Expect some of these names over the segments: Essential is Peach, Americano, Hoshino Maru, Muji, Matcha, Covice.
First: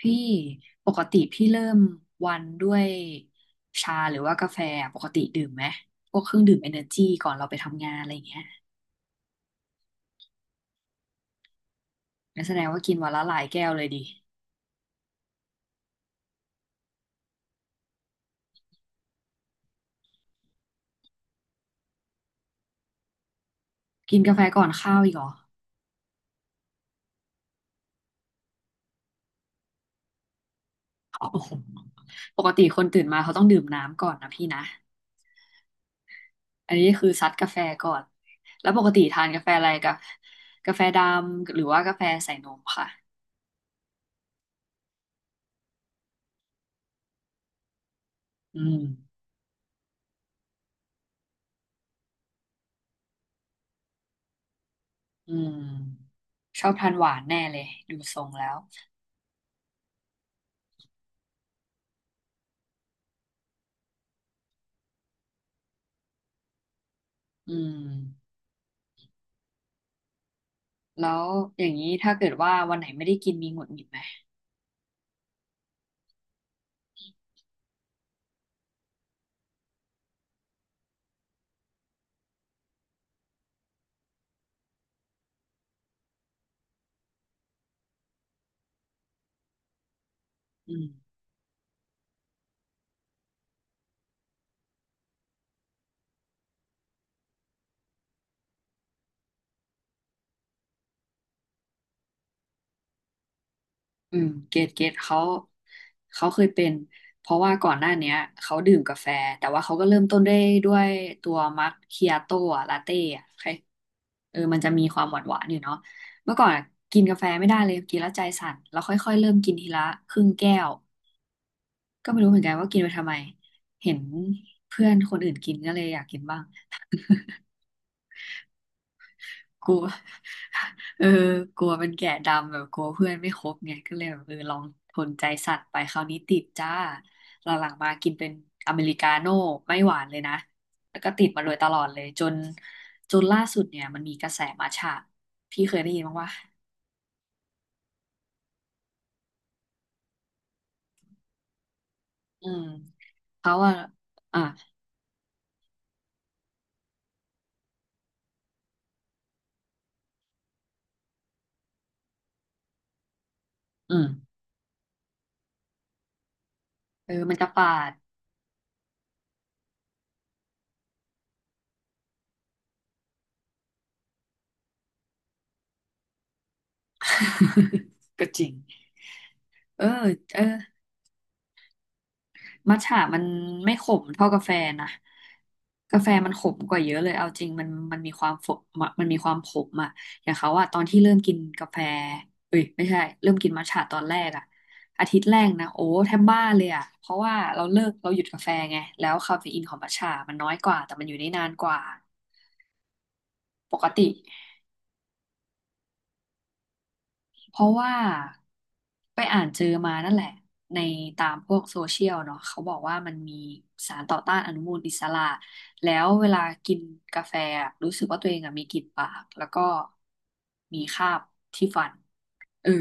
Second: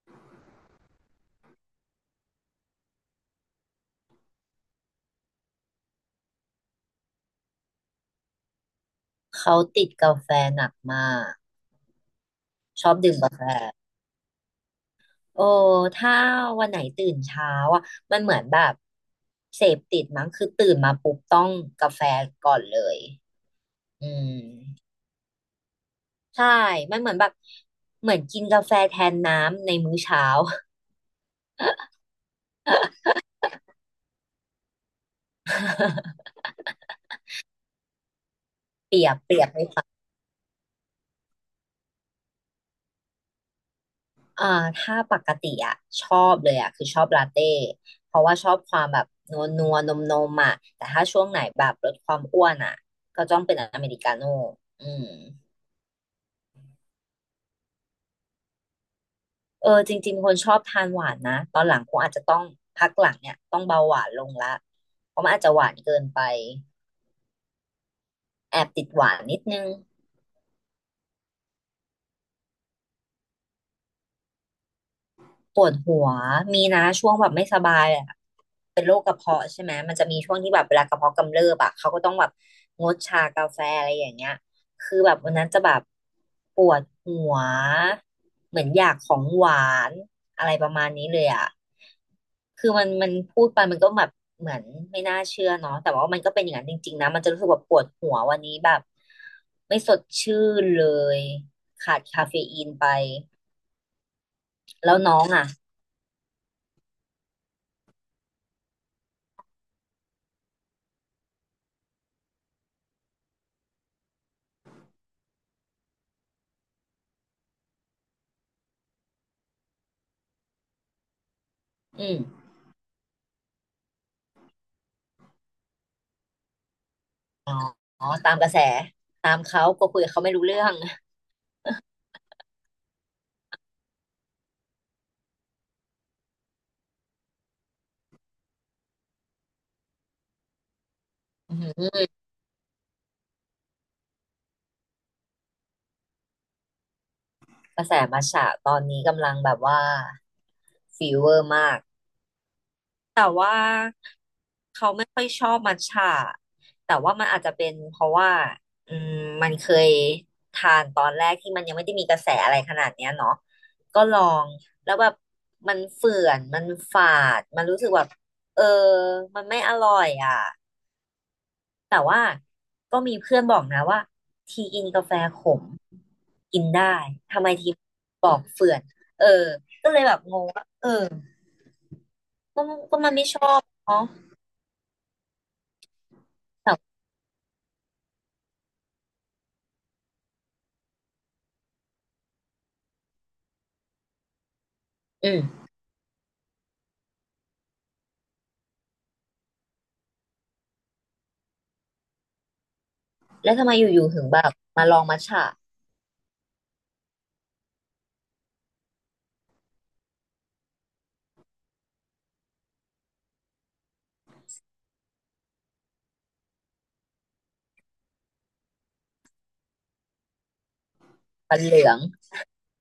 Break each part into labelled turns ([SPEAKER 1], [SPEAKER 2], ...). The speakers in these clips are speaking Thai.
[SPEAKER 1] พี่ปกติพี่เริ่มวันด้วยชาหรือว่ากาแฟอะปกติดื่มไหมพวกเครื่องดื่มเอเนอร์จีก่อนเราไปทำงานอะไรอย่างเงี้ย
[SPEAKER 2] เขาติดกาแฟหนักมาก
[SPEAKER 1] งั้นแสดงว่า
[SPEAKER 2] ชอ
[SPEAKER 1] กิน
[SPEAKER 2] บ
[SPEAKER 1] วัน
[SPEAKER 2] ดื่ม
[SPEAKER 1] ละห
[SPEAKER 2] กา
[SPEAKER 1] ลา
[SPEAKER 2] แฟ
[SPEAKER 1] ยแก้วเลยดิ
[SPEAKER 2] โอ้ถ้าวันไหนตื่นเช้าอ่ะมันเหมือนแบบเสพติดมั้งคือตื่นมาปุ๊บต้องกาแฟก่อนเลยอื
[SPEAKER 1] กินกาแฟ
[SPEAKER 2] ม
[SPEAKER 1] ก่อนข้าวอีกเหรอ
[SPEAKER 2] ใช่มันเหมือนแบบเหมือนกินกาแฟแทนน้ำในมื้อเช้า
[SPEAKER 1] โอ้โหปกติคนตื่นมาเขาต้องดื่มน้ำก่อนนะพี่นะ อันนี้คือซัดกาแฟก่อนแล้วปกติทานกาแฟอะไรกับกาแฟดำหรือว่ากาแฟใส่นมค่ะ
[SPEAKER 2] อ่าถ้าปกติอ่ะชอบเลยอ่ะคือชอบลาเต้เพราะว่าชอ
[SPEAKER 1] อื
[SPEAKER 2] บค
[SPEAKER 1] ม
[SPEAKER 2] วามแบบนัวนัวนมนมๆอ่ะแต่ถ้าช่วงไหนแบบลดความอ้วนอ่ะก็ต้องเป็นอเมริกาโน่อืม
[SPEAKER 1] อืมชอบทานหวานแน่เลยดูทรงแล้ว
[SPEAKER 2] เออจริงๆคนชอบทานหวานนะตอนหลังคงอาจจะต้องพักหลังเนี่ยต้องเบาหวานลงละเพราะมันอาจจะหวานเกินไป
[SPEAKER 1] อืม
[SPEAKER 2] แอบติดหวานนิดนึง
[SPEAKER 1] แล้วอย่างนี้ถ้าเกิดว่าวันไหนไม่ได้กินมีหงุดหงิดไหม
[SPEAKER 2] ปวดหัวมีนะช่วงแบบไม่สบายอะ เป็นโรคกระเพาะใช่ไหมมันจะมีช่วงที่แบบเวลากระเพาะกำเริบอะเขาก็ต้องแบบงดชากาแฟอะไรอย่างเงี้ยคือแบบวันนั้นจะแบบปวดหัวเหมือนอยากของหวานอะไรป
[SPEAKER 1] อื
[SPEAKER 2] ระมาณนี้
[SPEAKER 1] ม
[SPEAKER 2] เลยอะคือมันพูดไปมันก็แบบเหมือนไม่น่าเชื่อเนาะแต่ว่ามันก็เป็นอย่างนั้นจริงๆนะมันจะรู้สึกแบบปวดหัววันนี้แบบไม่สดชื่นเลยขาดคาเฟอีนไป
[SPEAKER 1] อืมเกตเกต
[SPEAKER 2] แล้วน้
[SPEAKER 1] เขา
[SPEAKER 2] องอะ
[SPEAKER 1] เขาเคยเป็นเพราะว่าก่อนหน้าเนี้ยเขาดื่มกาแฟแต่ว่าเขาก็เริ่มต้นด้วยตัวมัคคิอาโต้อะลาเต้อะใครเออมันจะมีความหวานหวานอยู่เนาะเมื่อก่อนอะกินกาแฟไม่ได้เลยกินแล้วใจสั่นแล้วค่อยๆเริ่มกินทีละครึ่งแก้วก็
[SPEAKER 2] อื
[SPEAKER 1] ไม่
[SPEAKER 2] ม
[SPEAKER 1] รู้เหมือนกันว่ากินไปทำไมเห็นเพื่อนคนอื่นกินก็เลยอยากกินบ้าง
[SPEAKER 2] อ๋อตามกระแสตามเขา
[SPEAKER 1] กลัว
[SPEAKER 2] ก็คุยกับเขาไม่รู้เรื่อง
[SPEAKER 1] เออกลัวเป็นแก่ดำแบบกลัวเพื่อนไม่ครบไงก็เลยแบบเออลองทนใจสั่นไปคราวนี้ติดจ้าหลังๆมากินเป็นอเมริกาโน่ไม่หวานเลยนะแล้วก็ติดมาโด
[SPEAKER 2] อื
[SPEAKER 1] ยตลอด
[SPEAKER 2] ม
[SPEAKER 1] เลยจนล่าสุดเนี่ยมันมีกระแสมัทฉะพี่เคยได้ยินบ้างวะ
[SPEAKER 2] กระแสมัทฉะตอนนี้กำลังแบบว่าฟีเวอร์มาก
[SPEAKER 1] อืม
[SPEAKER 2] แต่
[SPEAKER 1] เขา
[SPEAKER 2] ว่า
[SPEAKER 1] ว่าอ่ะ
[SPEAKER 2] เขาไม่ค่อยชอบมัทฉะแต่ว่ามันอาจจะเป็นเพราะว่าอืมมันเคยทานตอนแรกที่มันยังไม่ได้มีกระแสอะไรขนาดเนี้ยเนาะ
[SPEAKER 1] อื
[SPEAKER 2] ก็
[SPEAKER 1] ม
[SPEAKER 2] ลองแล้วแบบมันเฝื่อนมันฝา
[SPEAKER 1] เออมัน
[SPEAKER 2] ด
[SPEAKER 1] จะ
[SPEAKER 2] มัน
[SPEAKER 1] ปา
[SPEAKER 2] รู้สึก
[SPEAKER 1] ด
[SPEAKER 2] แบบเออมันไม่อร่อยอ่ะ แต่ว่าก็มีเพื่อนบอกนะว่าทีกินกาแฟขมกินได้ทำไมที
[SPEAKER 1] ก็
[SPEAKER 2] บอ
[SPEAKER 1] จ
[SPEAKER 2] ก
[SPEAKER 1] ริง
[SPEAKER 2] เฟื่อนเออ
[SPEAKER 1] เออ
[SPEAKER 2] ก็เลยแบบง
[SPEAKER 1] เออ
[SPEAKER 2] งว่าเออก็
[SPEAKER 1] มัทฉะ
[SPEAKER 2] ก็มัน
[SPEAKER 1] มัน
[SPEAKER 2] ไม่ชอบ
[SPEAKER 1] ไม่ขม
[SPEAKER 2] เนาะ
[SPEAKER 1] เท่ากาแฟนะกาแฟมันขมกว่าเย
[SPEAKER 2] แต่
[SPEAKER 1] อะเลยเอาจริงมันมีความฝมันมีความขมอะอย่างเขาอะตอนที่เริ่มกินกาแฟเอ้ยไม่ใช่เริ่มกินมัทฉะตอนแรกอะอาทิตย์
[SPEAKER 2] อื
[SPEAKER 1] แรกนะ
[SPEAKER 2] ม
[SPEAKER 1] โอ้แทบบ้าเลยอะเพราะว่าเราเลิกเราหยุดกาแฟไงแล้วคาเฟอีนของมัทฉะมันน้อยกว่าแต่มันอยู่ได้นานกว่า
[SPEAKER 2] แล้วทำไม
[SPEAKER 1] ป
[SPEAKER 2] อ
[SPEAKER 1] กติ
[SPEAKER 2] ยู่ๆถึงแบบมาลองมัทฉะ
[SPEAKER 1] เพราะว่าไปอ่านเจอมานั่นแหละในตามพวกโซเชียลเนาะเขาบอกว่ามันมีสารต่อต้านอนุมูลอิสระแล้วเวลากินกาแฟอะรู้สึกว่าตัวเองอะมีกลิ่นปากแล้วก็มีคราบ
[SPEAKER 2] มัน
[SPEAKER 1] ที่
[SPEAKER 2] เห
[SPEAKER 1] ฟั
[SPEAKER 2] ลือ
[SPEAKER 1] น
[SPEAKER 2] ง
[SPEAKER 1] เออ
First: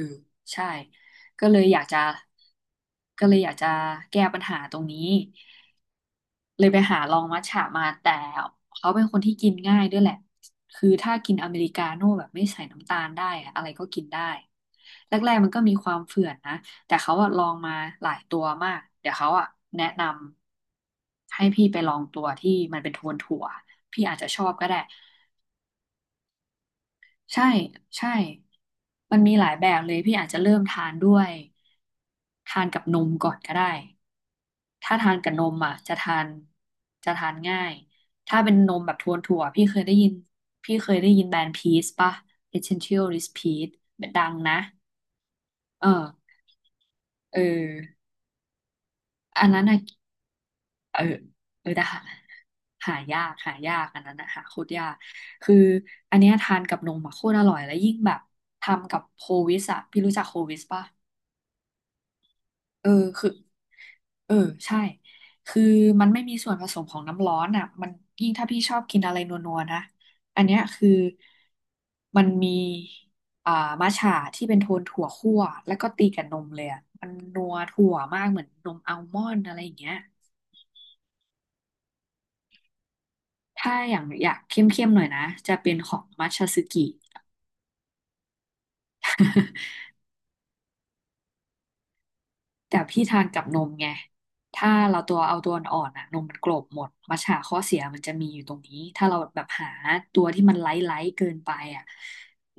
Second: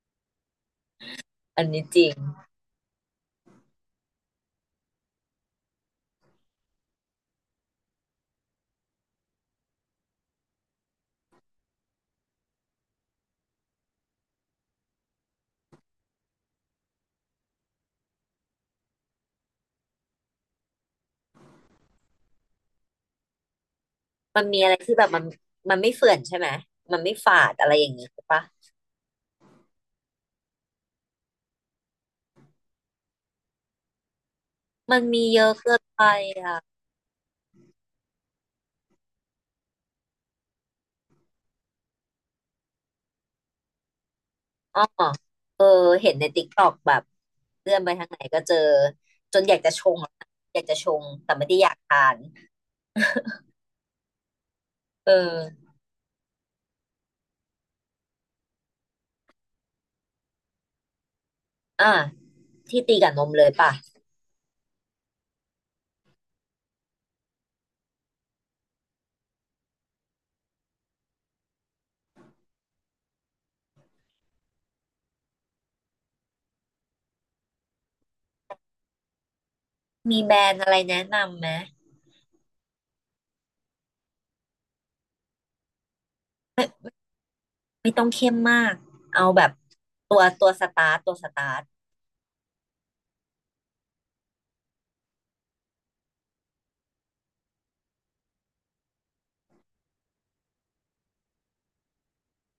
[SPEAKER 1] ใช่ก็เล
[SPEAKER 2] อั
[SPEAKER 1] ย
[SPEAKER 2] น
[SPEAKER 1] อยา
[SPEAKER 2] นี้
[SPEAKER 1] ก
[SPEAKER 2] จ
[SPEAKER 1] จะ
[SPEAKER 2] ริง
[SPEAKER 1] ก็เลยอยากจะแก้ปัญหาตรงนี้ เลยไปหาลองมัทฉะมาแต่เขาเป็นคนที่กินง่ายด้วยแหละคือถ้ากินอเมริกาโน่แบบไม่ใส่น้ำตาลได้อะอะไรก็กินได้แรกๆมันก็มีความเฝื่อนนะแต่เขาอะลองมาหลายตัวมากเดี๋ยวเขาอะแนะนำให้พี่ไปลองตัวที่มันเป็นโทนถั่วพี่อาจจะช
[SPEAKER 2] มั
[SPEAKER 1] อ
[SPEAKER 2] น
[SPEAKER 1] บ
[SPEAKER 2] มี
[SPEAKER 1] ก็
[SPEAKER 2] อะไร
[SPEAKER 1] ได้
[SPEAKER 2] ที่แบบมันมันไม่เฟื่อนใช่ไหมมันไม่ฝา
[SPEAKER 1] ใช่
[SPEAKER 2] ดอะไรอย่างนี้
[SPEAKER 1] ใช่
[SPEAKER 2] ใช่ปะ
[SPEAKER 1] มันมีหลายแบบเลยพี่อาจจะเริ่มทานด้วยทานกับนมก่อนก็ได้ ถ้า
[SPEAKER 2] มัน
[SPEAKER 1] ทาน
[SPEAKER 2] มี
[SPEAKER 1] กับ
[SPEAKER 2] เย
[SPEAKER 1] น
[SPEAKER 2] อะ
[SPEAKER 1] มอ่ะ
[SPEAKER 2] เกิน
[SPEAKER 1] จะ
[SPEAKER 2] ไป
[SPEAKER 1] ทาน
[SPEAKER 2] อ่ะ
[SPEAKER 1] จะทานง่าย ถ้าเป็นนมแบบทวนถั่วพี่เคยได้ยินแบรนด์พีซป่ะ Essential is Peach ดังนะ
[SPEAKER 2] อ๋อเออ
[SPEAKER 1] เอ
[SPEAKER 2] เห็นใน
[SPEAKER 1] อ
[SPEAKER 2] ติ๊กต็อกแบบ
[SPEAKER 1] เออ
[SPEAKER 2] เลื่อนไปทางไหนก็เจอจ
[SPEAKER 1] อั
[SPEAKER 2] น
[SPEAKER 1] น
[SPEAKER 2] อยาก
[SPEAKER 1] นั้น
[SPEAKER 2] จะ
[SPEAKER 1] อ่ะ
[SPEAKER 2] ชงอะอยากจะช
[SPEAKER 1] เออ
[SPEAKER 2] งแต่ไม่ได้
[SPEAKER 1] เอ
[SPEAKER 2] อ
[SPEAKER 1] อ
[SPEAKER 2] ยาก
[SPEAKER 1] แต่หา
[SPEAKER 2] ทาน
[SPEAKER 1] หายากอันนั้นนะหาโคตรยาก
[SPEAKER 2] เอ
[SPEAKER 1] คือ
[SPEAKER 2] อ
[SPEAKER 1] อันเนี้ยทานกับนมอะโคตรอร่อยแล้วยิ่งแบบทำกับโควิสอะพี่รู้จักโควิสป่ะ
[SPEAKER 2] อ่ะที่
[SPEAKER 1] เออ
[SPEAKER 2] ตีกับน
[SPEAKER 1] คือ
[SPEAKER 2] มเลยป่ะ
[SPEAKER 1] เออใช่คือมันไม่มีส่วนผสมของน้ำร้อนอ่ะมันยิ่งถ้าพี่ชอบกินอะไรนัวๆนะอันเนี้ยคือมันมีอ่ามัทฉะที่เป็นโทนถั่วคั่วแล้วก็ตีกับนมเลยอ่ะมันนัวถั่วมากเหมือนนมอัลมอนด์อะไรอย่างเงี้ย
[SPEAKER 2] มีแบรนด์อะไรแนะนำไหม
[SPEAKER 1] ถ้าอย่างอยากเข้มๆหน่อยนะจะเป็นของมัทฉะซึกิ
[SPEAKER 2] ไม่ต้องเข้มมากเอาแบบตัวสตาร์ตตัวสตาร์ต
[SPEAKER 1] แต่พี่ทานกับนมไง ถ้าเราตัวเอาตัวอ่อนๆอ่ะนมมันกลบหมดมัทฉะข้อเสียมันจะมีอยู่ตรงนี้ ถ้าเราแบบหาตัวที่มันไลท์ไลท์เกินไปอ่ะ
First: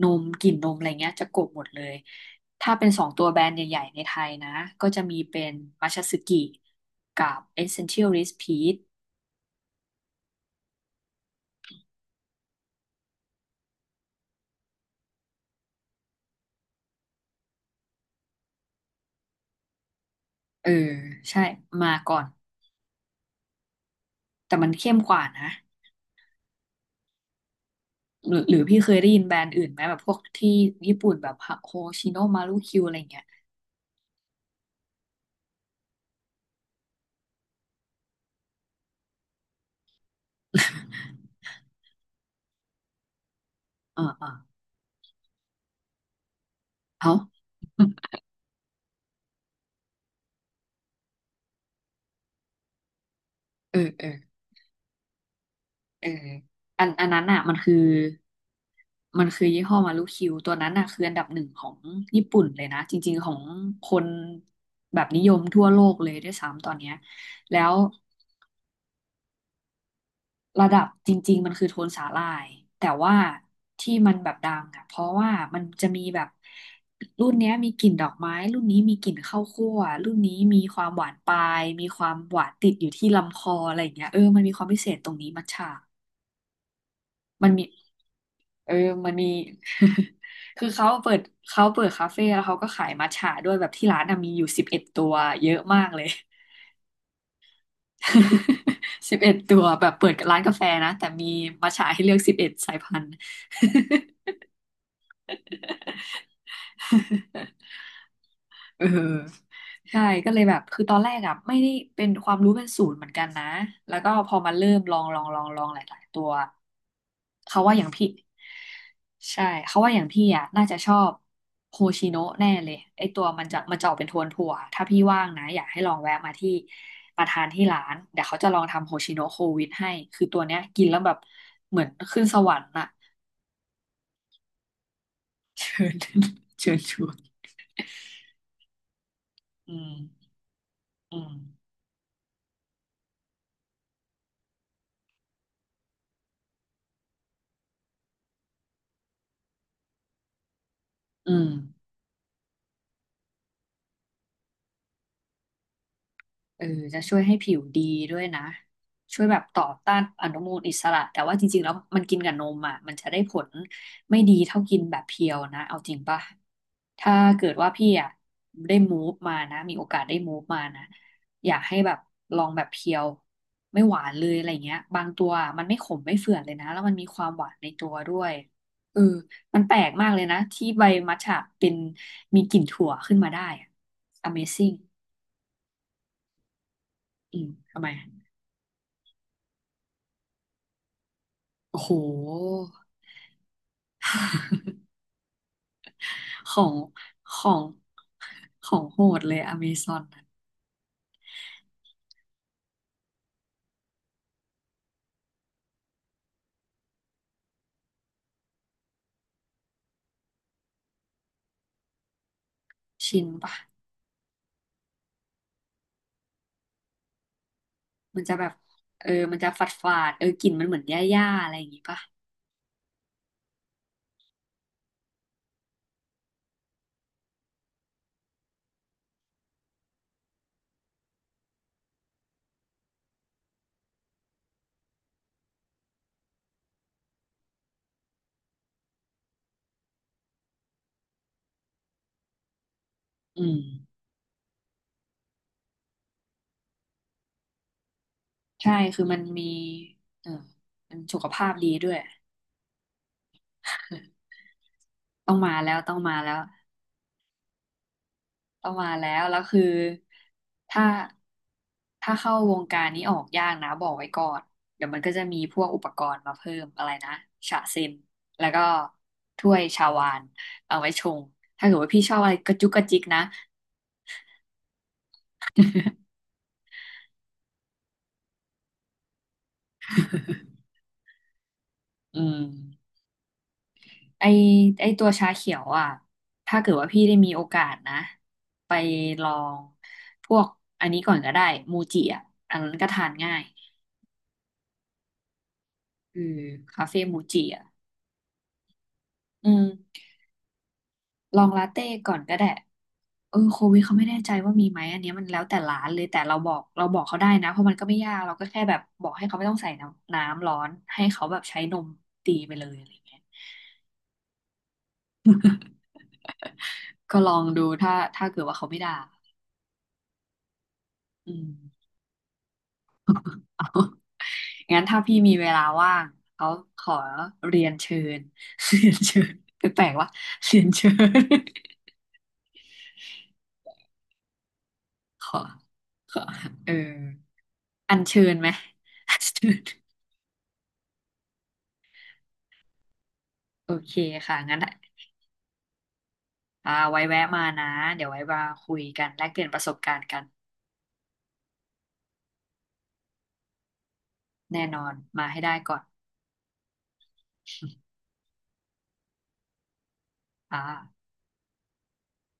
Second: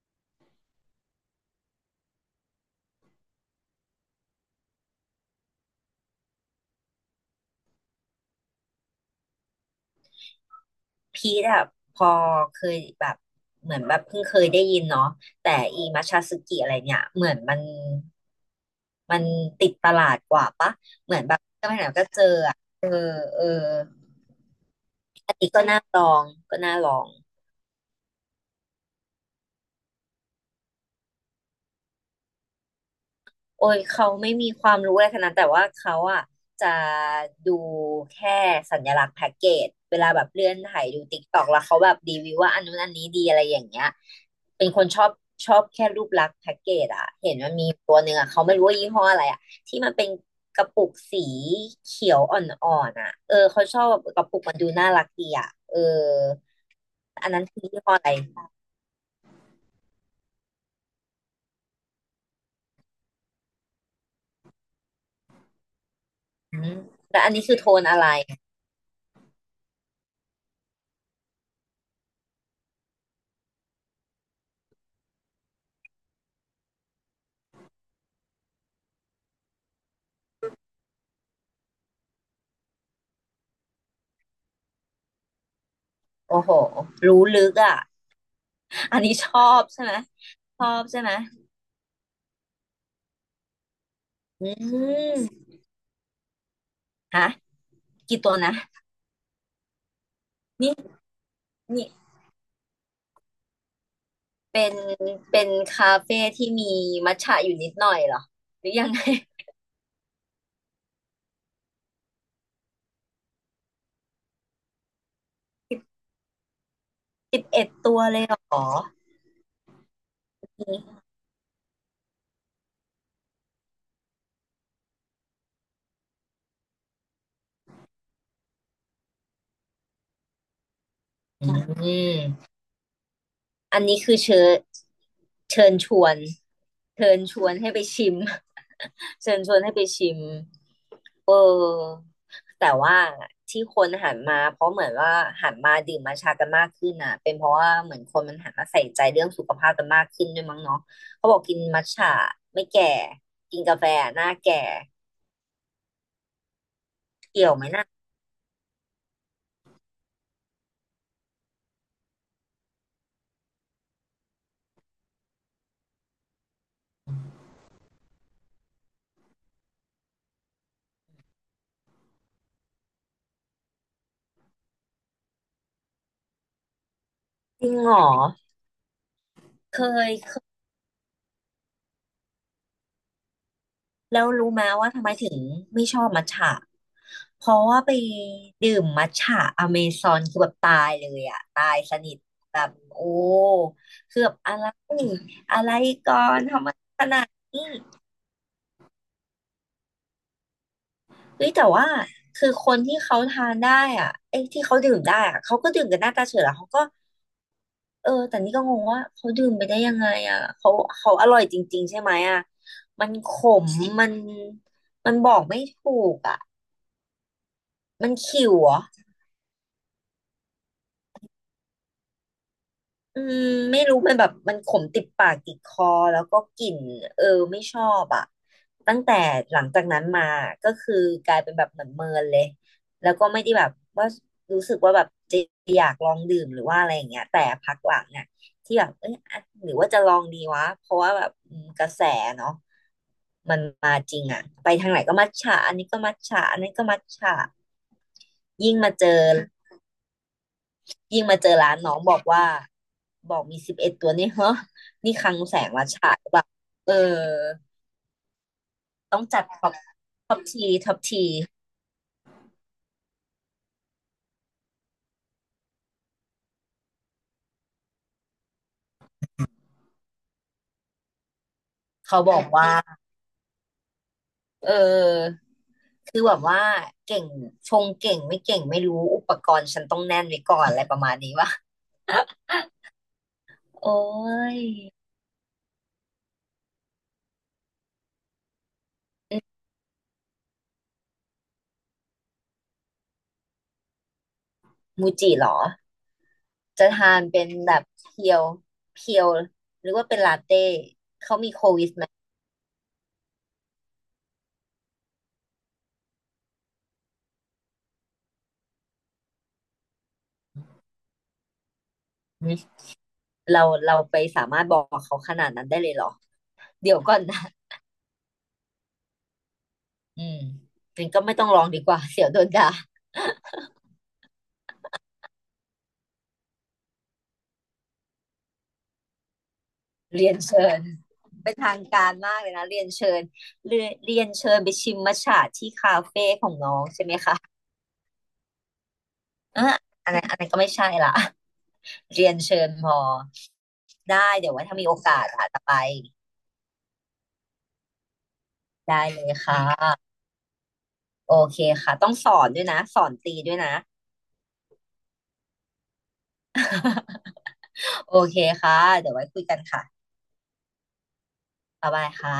[SPEAKER 1] นมกลิ่นนมอะไรเงี้ยจะกลบหมดเลย ถ้าเป็นสองตัวแบรนด์ใหญ่ๆในไทยนะ ก็จะมีเป็นมัชสึกิกับ Essential Rice Peach
[SPEAKER 2] พีทอะพอเคยแบบเหมือนแบบเพิ่งเคยได้ยินเนาะแต่อีมัชชาสึกิอะไรเนี่ยเหมือนมันติดตลาดกว่า
[SPEAKER 1] เออ
[SPEAKER 2] ปะ
[SPEAKER 1] ใช่มาก่อน
[SPEAKER 2] เออเออ
[SPEAKER 1] แต่มันเข้มกว่า
[SPEAKER 2] อัน
[SPEAKER 1] นะ
[SPEAKER 2] นี้ก็น่าลองก็น่าลอง
[SPEAKER 1] หรือพี่เคยได้ยินแบรนด์อื่นไหมแบบพวกที่ญี่ปุ่นแบบโฮชิโนมารุคิวอะไรเงี้ย
[SPEAKER 2] โอ้ยเขาไม่มีความรู้อะไรขนาดนั้นแต่ว่าเขาอ่ะจะดูแค่สัญลักษณ์แพ็กเกจเวลาแบบเลื่อนถ่ายดู ติ๊กตอกแล้วเขาแบบรีวิวว่าอันนู้นอันนี้ดีอะไรอย่างเงี้ย
[SPEAKER 1] อ่าอ่า
[SPEAKER 2] เป็นคนชอบชอบแค่รูปลักษณ์แพ็กเกจอ่ะ
[SPEAKER 1] เอา
[SPEAKER 2] เห็นมันมีตัวหนึ่งอ่ะเขาไม่รู้ว่ายี่ห้ออะไรอ่ะที่มันเป็นกระปุกสีเขียวอ่อนๆอ่ะเออเขาช
[SPEAKER 1] เออ
[SPEAKER 2] อบ
[SPEAKER 1] เอ
[SPEAKER 2] แบ
[SPEAKER 1] อ
[SPEAKER 2] บกระปุกมันดูน่ารักดีอ่ะเออ
[SPEAKER 1] เอออันนั้น
[SPEAKER 2] อัน
[SPEAKER 1] อ่ะ
[SPEAKER 2] นั้น
[SPEAKER 1] มัน
[SPEAKER 2] คือ
[SPEAKER 1] คือ
[SPEAKER 2] ยี่ห้ออะไร
[SPEAKER 1] มันคือยี่ห้อมารุคิวตัวนั้นอ่ะคืออันดับหนึ่งของญี่ปุ่นเลยนะจริงๆของคนแบบนิยมทั่วโลกเลยด้วย
[SPEAKER 2] อื
[SPEAKER 1] ซ้ำตอน
[SPEAKER 2] ม
[SPEAKER 1] เนี้ย
[SPEAKER 2] แต่อันนี้คือ
[SPEAKER 1] แล้
[SPEAKER 2] โท
[SPEAKER 1] ว
[SPEAKER 2] นอะไร
[SPEAKER 1] ระดับจริงๆมันคือโทนสาหร่ายแต่ว่าที่มันแบบดังอ่ะเพราะว่ามันจะมีแบบรุ่นเนี้ยมีกลิ่นดอกไม้รุ่นนี้มีกลิ่นข้าวคั่วรุ่นนี้มีความหวานปลายมีความหวานติดอยู่ที่ลำคออะไรอย่างเงี้ยเออมันมีความพิเศษตรงนี้มัทฉะ
[SPEAKER 2] โอ้โห รู้ลึ
[SPEAKER 1] มัน
[SPEAKER 2] ก
[SPEAKER 1] มี
[SPEAKER 2] อ่ะ
[SPEAKER 1] เออ
[SPEAKER 2] อัน
[SPEAKER 1] มั
[SPEAKER 2] นี้
[SPEAKER 1] นมี
[SPEAKER 2] ชอบใช่ไหม ช
[SPEAKER 1] คื
[SPEAKER 2] อ
[SPEAKER 1] อ
[SPEAKER 2] บ
[SPEAKER 1] เขา
[SPEAKER 2] ใช่ไห
[SPEAKER 1] เปิ
[SPEAKER 2] ม
[SPEAKER 1] ด เขาเปิดคาเฟ่แล้วเขาก็ขายมัทฉะด้วยแบบที่ร้านอะมีอยู่
[SPEAKER 2] อื
[SPEAKER 1] สิบเอ็ดตัว
[SPEAKER 2] ม
[SPEAKER 1] เยอะมากเลย
[SPEAKER 2] ฮะกี่ตัวนะ
[SPEAKER 1] 11ตัวแบบเปิดร้านกาแฟ
[SPEAKER 2] นี่
[SPEAKER 1] นะแต่มีมัทฉะ
[SPEAKER 2] นี่
[SPEAKER 1] ให้เลือกสิบเอ็ดสายพันธุ์
[SPEAKER 2] เป็นเป็นคาเฟ่ที่มีมัทฉะอยู่นิดหน่อยเหรอ หรือ
[SPEAKER 1] เอ
[SPEAKER 2] ยังไง
[SPEAKER 1] อใช่ก็เลยแบบคือตอนแรกอ่ะไม่ได้เป็นความรู้เป็นศูนย์เหมือนกันนะแล้วก็พอมาเริ่มลองหลา ยๆตัว
[SPEAKER 2] สิบ
[SPEAKER 1] เขา
[SPEAKER 2] เอ็ด
[SPEAKER 1] ว่าอย่าง
[SPEAKER 2] ตัว
[SPEAKER 1] พี่
[SPEAKER 2] เลยเหรอ
[SPEAKER 1] ใช่เขาว่าอย่างพี่อ่ะน่า
[SPEAKER 2] อื
[SPEAKER 1] จะชอ
[SPEAKER 2] ม
[SPEAKER 1] บโฮชิโนะแน่เลยไอตัวมันจะออกเป็นโทนถั่วถ้าพี่ว่างนะอยากให้ลองแวะมาที่มาทานที่ร้านเดี๋ยวเขาจะลองทำโฮชิโนะโควิดให้คือตัวเนี้ยกินแล้วแบบเหมือนขึ้นสวรรค์น่ะ
[SPEAKER 2] อันนี้คือเชิญเชิญ
[SPEAKER 1] เชิ
[SPEAKER 2] ช
[SPEAKER 1] ญ
[SPEAKER 2] วน
[SPEAKER 1] เชิญชว
[SPEAKER 2] เชิ
[SPEAKER 1] น
[SPEAKER 2] ญชวนให้ไปชิม เชิญชวนให้
[SPEAKER 1] อื
[SPEAKER 2] ไป
[SPEAKER 1] ม
[SPEAKER 2] ชิม
[SPEAKER 1] อื
[SPEAKER 2] เ
[SPEAKER 1] ม
[SPEAKER 2] ออแต่ว่าที่คนหันมาเพราะเหมือนว่าหันมาดื่มมาชากันมากขึ้นอ่ะเป็นเพราะว่าเหมือนคนมันหันมาใส่ใจเรื่องสุขภาพกันมากขึ้นด้วยมั้งเนาะเขา
[SPEAKER 1] อื
[SPEAKER 2] บอก
[SPEAKER 1] ม
[SPEAKER 2] กินมัทฉะไม่แก่ กินกาแฟหน้าแก่
[SPEAKER 1] เออจะช่วยให้
[SPEAKER 2] เกี่ย
[SPEAKER 1] ผิ
[SPEAKER 2] ว
[SPEAKER 1] ว
[SPEAKER 2] ไหม
[SPEAKER 1] ดี
[SPEAKER 2] นะ
[SPEAKER 1] ด้วยนะช่วยแบบต่อต้านอนุมูลอิสระแต่ว่าจริงๆแล้วมันกินกับนมอ่ะมันจะได้ผลไม่ดีเท่ากินแบบเพียวนะเอาจริงป่ะถ้าเกิดว่าพี่อ่ะได้มูฟมานะมีโอกาสได้มูฟมานะอยากให้แบบลองแบบเพียวไม่หวานเลยอะไรเงี้ยบางตัวอะมันไม่ขมไม่เฝื่อนเลยนะแล้วมันมีความหวาน
[SPEAKER 2] จ
[SPEAKER 1] ใน
[SPEAKER 2] ริง
[SPEAKER 1] ตั
[SPEAKER 2] เหร
[SPEAKER 1] ว
[SPEAKER 2] อ
[SPEAKER 1] ด้วยเออมันแป
[SPEAKER 2] เค
[SPEAKER 1] ลกมาก
[SPEAKER 2] ย
[SPEAKER 1] เลย
[SPEAKER 2] เค
[SPEAKER 1] นะ
[SPEAKER 2] ย
[SPEAKER 1] ที่ใบมัทฉะเป็นมีกลิ่นถั่วขึ้นมาได้อะ
[SPEAKER 2] แล้วรู้ไหม
[SPEAKER 1] Amazing
[SPEAKER 2] ว่าทำไมถึงไม่ชอบมัทฉะ
[SPEAKER 1] อื
[SPEAKER 2] เพ
[SPEAKER 1] ม
[SPEAKER 2] ราะว่า
[SPEAKER 1] ทำไม
[SPEAKER 2] ไปดื่มมัทฉะอเมซอนคือแบบตายเลยอะตาย
[SPEAKER 1] โอ้โห
[SPEAKER 2] สนิทแบบโอ้คือแบบอะไรอะไรก่อน
[SPEAKER 1] ขอ
[SPEAKER 2] ทำไม
[SPEAKER 1] ง
[SPEAKER 2] ขนาด
[SPEAKER 1] ของของโหดเลยอเมซอนน่ะ
[SPEAKER 2] เฮ้ยแต่ว่าคือคนที่เขาทานได้อ่ะไอ้ยที่เขาดื่มได้อะเขาก็ดื่มกันหน้าตาเฉยแล้วเขาก็เออแต่นี่ก็งงว่าเขาดื่มไปได้ยังไงอ่ะเขาอร่อยจริงๆใช่ไหมอ่ะมัน
[SPEAKER 1] ชิน
[SPEAKER 2] ข
[SPEAKER 1] ปะ
[SPEAKER 2] มมันมันบอกไม่ถูกอ่ะมัน
[SPEAKER 1] มันจะแบ
[SPEAKER 2] ขิ
[SPEAKER 1] บ
[SPEAKER 2] วเหรอ
[SPEAKER 1] เออมันจะฝาดเออกลิ่นมันเหมือนหญ้าๆอะไรอย่างงี้ปะ
[SPEAKER 2] อืมไม่รู้มันแบบมันขมติดปากติดคอแล้วก็กลิ่นเออไม่ชอบอ่ะตั้งแต่หลังจากนั้นมาก็คือกลายเป็นแบบเหมือนเมินเลยแล้วก็ไม่ได้แบบว่ารู้สึกว่าแบบจะอยากลองดื่มหรือว่าอะไรอย่างเงี้ยแต่พักหลังเนี่ยที่แบบเอ้ยอ่ะหรือว่าจะลองดีวะเพราะว่าแบบอืมกระแสเนาะ
[SPEAKER 1] อื
[SPEAKER 2] มั
[SPEAKER 1] ม
[SPEAKER 2] นมาจริงอ่ะไปทางไหนก็มัทฉะอันนี้ก็มัทฉะอันนี้นก็มัทฉะ
[SPEAKER 1] ใช่
[SPEAKER 2] ยิ่งมา
[SPEAKER 1] คือ
[SPEAKER 2] เจ
[SPEAKER 1] มัน
[SPEAKER 2] อ
[SPEAKER 1] มีเออมันสุ
[SPEAKER 2] ยิ่
[SPEAKER 1] ข
[SPEAKER 2] งมา
[SPEAKER 1] ภา
[SPEAKER 2] เจอ
[SPEAKER 1] พดี
[SPEAKER 2] ร้าน
[SPEAKER 1] ด้
[SPEAKER 2] น้
[SPEAKER 1] ว
[SPEAKER 2] อ
[SPEAKER 1] ย
[SPEAKER 2] งบอกว่าบอกมีสิบเอ็ดตัวนี่เฮ้อนี่ค
[SPEAKER 1] ต้
[SPEAKER 2] ลั
[SPEAKER 1] อง
[SPEAKER 2] ง
[SPEAKER 1] มา
[SPEAKER 2] แสง
[SPEAKER 1] แล้ว
[SPEAKER 2] วัช
[SPEAKER 1] ต้อง
[SPEAKER 2] ฉะ
[SPEAKER 1] มา
[SPEAKER 2] หรื
[SPEAKER 1] แล้
[SPEAKER 2] อเป
[SPEAKER 1] ว
[SPEAKER 2] ล่าเออ
[SPEAKER 1] ประมาณแล้
[SPEAKER 2] ต้อ
[SPEAKER 1] ว
[SPEAKER 2] ง
[SPEAKER 1] แล้
[SPEAKER 2] จั
[SPEAKER 1] ว
[SPEAKER 2] ด
[SPEAKER 1] คือ
[SPEAKER 2] ท็อปท็อปที
[SPEAKER 1] ถ้า
[SPEAKER 2] ท็อปที
[SPEAKER 1] ถ้าเข้าวงการนี้ออกยากนะบอกไว้ก่อนเดี๋ยวมันก็จะมีพวกอุปกรณ์มาเพิ่มอะไรนะฉะเซมแล้วก็ถ้วยชาวานเอาไว้ชงถ้าเกิดว่าพี่ชอ
[SPEAKER 2] เขา
[SPEAKER 1] บอะไร
[SPEAKER 2] บอก
[SPEAKER 1] กระจุ
[SPEAKER 2] ว่า
[SPEAKER 1] กกระจิกนะ
[SPEAKER 2] เออคือแบบว่าเก่งชงเก่งไม่เก่งไม่รู้อุปกรณ์ฉันต้องแน่นไว้ก่อนอะไรประมาณนี้วะ
[SPEAKER 1] อืม
[SPEAKER 2] โอ้
[SPEAKER 1] ไอ
[SPEAKER 2] ย
[SPEAKER 1] ไอตัวชาเขียวอ่ะถ้าเกิดว่าพี่ได้มีโอกาสนะไปลองพวกอันนี้ก่อนก็ได้มูจิอ่ะอันนั้นก็ทานง่าย
[SPEAKER 2] มูจิเหรอ
[SPEAKER 1] อือคา
[SPEAKER 2] จะ
[SPEAKER 1] เฟ่
[SPEAKER 2] ทา
[SPEAKER 1] มู
[SPEAKER 2] น
[SPEAKER 1] จิ
[SPEAKER 2] เป็น
[SPEAKER 1] อ่ะ
[SPEAKER 2] แบบเพียวเพียว
[SPEAKER 1] อืม
[SPEAKER 2] หรือว่าเป็นลาเต้
[SPEAKER 1] ลองลาเต้ก่อนก็ได้เออโควิดเขาไม่แน่ใจว่ามีไหมอันเนี้ยมันแล้วแต่ร้านเลยแต่เราบอกเราบอกเขาได้นะเพราะมันก็ไม่ยากเราก็แค่แบบบอกให้เขาไม่ต้องใส่น้ำร้อนให้เขาแบบใช้นมตีไปเลย
[SPEAKER 2] หึ
[SPEAKER 1] อะไรเงี้ย
[SPEAKER 2] เราไปสามารถบอกเขาขนาดนั้นได้เลยเหรอเดี๋ยวก่อ
[SPEAKER 1] ก็
[SPEAKER 2] น
[SPEAKER 1] ลอ
[SPEAKER 2] นะ
[SPEAKER 1] งดูถ้าเกิดว่าเขาไม่ด่า
[SPEAKER 2] อืมจริงันก็
[SPEAKER 1] อื
[SPEAKER 2] ไม่ต้
[SPEAKER 1] ม
[SPEAKER 2] องลองดีกว่า เสียวโดนด่า
[SPEAKER 1] เอา งั้นถ้าพี่มีเวลาว่างเขาขอเรียนเชิญ เรียนเชิญแปลกๆว่า
[SPEAKER 2] เรียน
[SPEAKER 1] เรีย
[SPEAKER 2] เชิ
[SPEAKER 1] น
[SPEAKER 2] ญ
[SPEAKER 1] เชิญ
[SPEAKER 2] เป็นทางการมากเลยนะเรียนเชิญเรียนเชิญไปชิมมัท
[SPEAKER 1] ขอ
[SPEAKER 2] ฉะที่คา
[SPEAKER 1] ขอ
[SPEAKER 2] เฟ่ของ
[SPEAKER 1] เออ
[SPEAKER 2] น้องใช่ไหมคะ
[SPEAKER 1] อัญเชิญไหมอัญเชิ
[SPEAKER 2] อ่ะ
[SPEAKER 1] ญ
[SPEAKER 2] อันนั้นอันนั้นก็ไม่ใช่ละ เรียนเชิญพอ
[SPEAKER 1] โอเค
[SPEAKER 2] ได้
[SPEAKER 1] ค่ะ
[SPEAKER 2] เดี๋ยว
[SPEAKER 1] งั้น
[SPEAKER 2] ไว่าถ้ามีโอกาสอาจจะไป
[SPEAKER 1] อ่าไว้แวะมานะเดี๋ยวไว้มาคุย
[SPEAKER 2] ได้
[SPEAKER 1] กัน
[SPEAKER 2] เล
[SPEAKER 1] แลก
[SPEAKER 2] ย
[SPEAKER 1] เปลี่ยน
[SPEAKER 2] ค่
[SPEAKER 1] ประสบการณ์
[SPEAKER 2] ะ
[SPEAKER 1] กัน
[SPEAKER 2] โอเคค่ะต้องสอนด้วยนะสอนตีด้วยนะ
[SPEAKER 1] แน่นอนมาให้ได้ก่อน
[SPEAKER 2] โอเคค่ะเดี๋ยวไว้คุยกันค่ะ
[SPEAKER 1] อ่า
[SPEAKER 2] บ๊ายบายค่ะ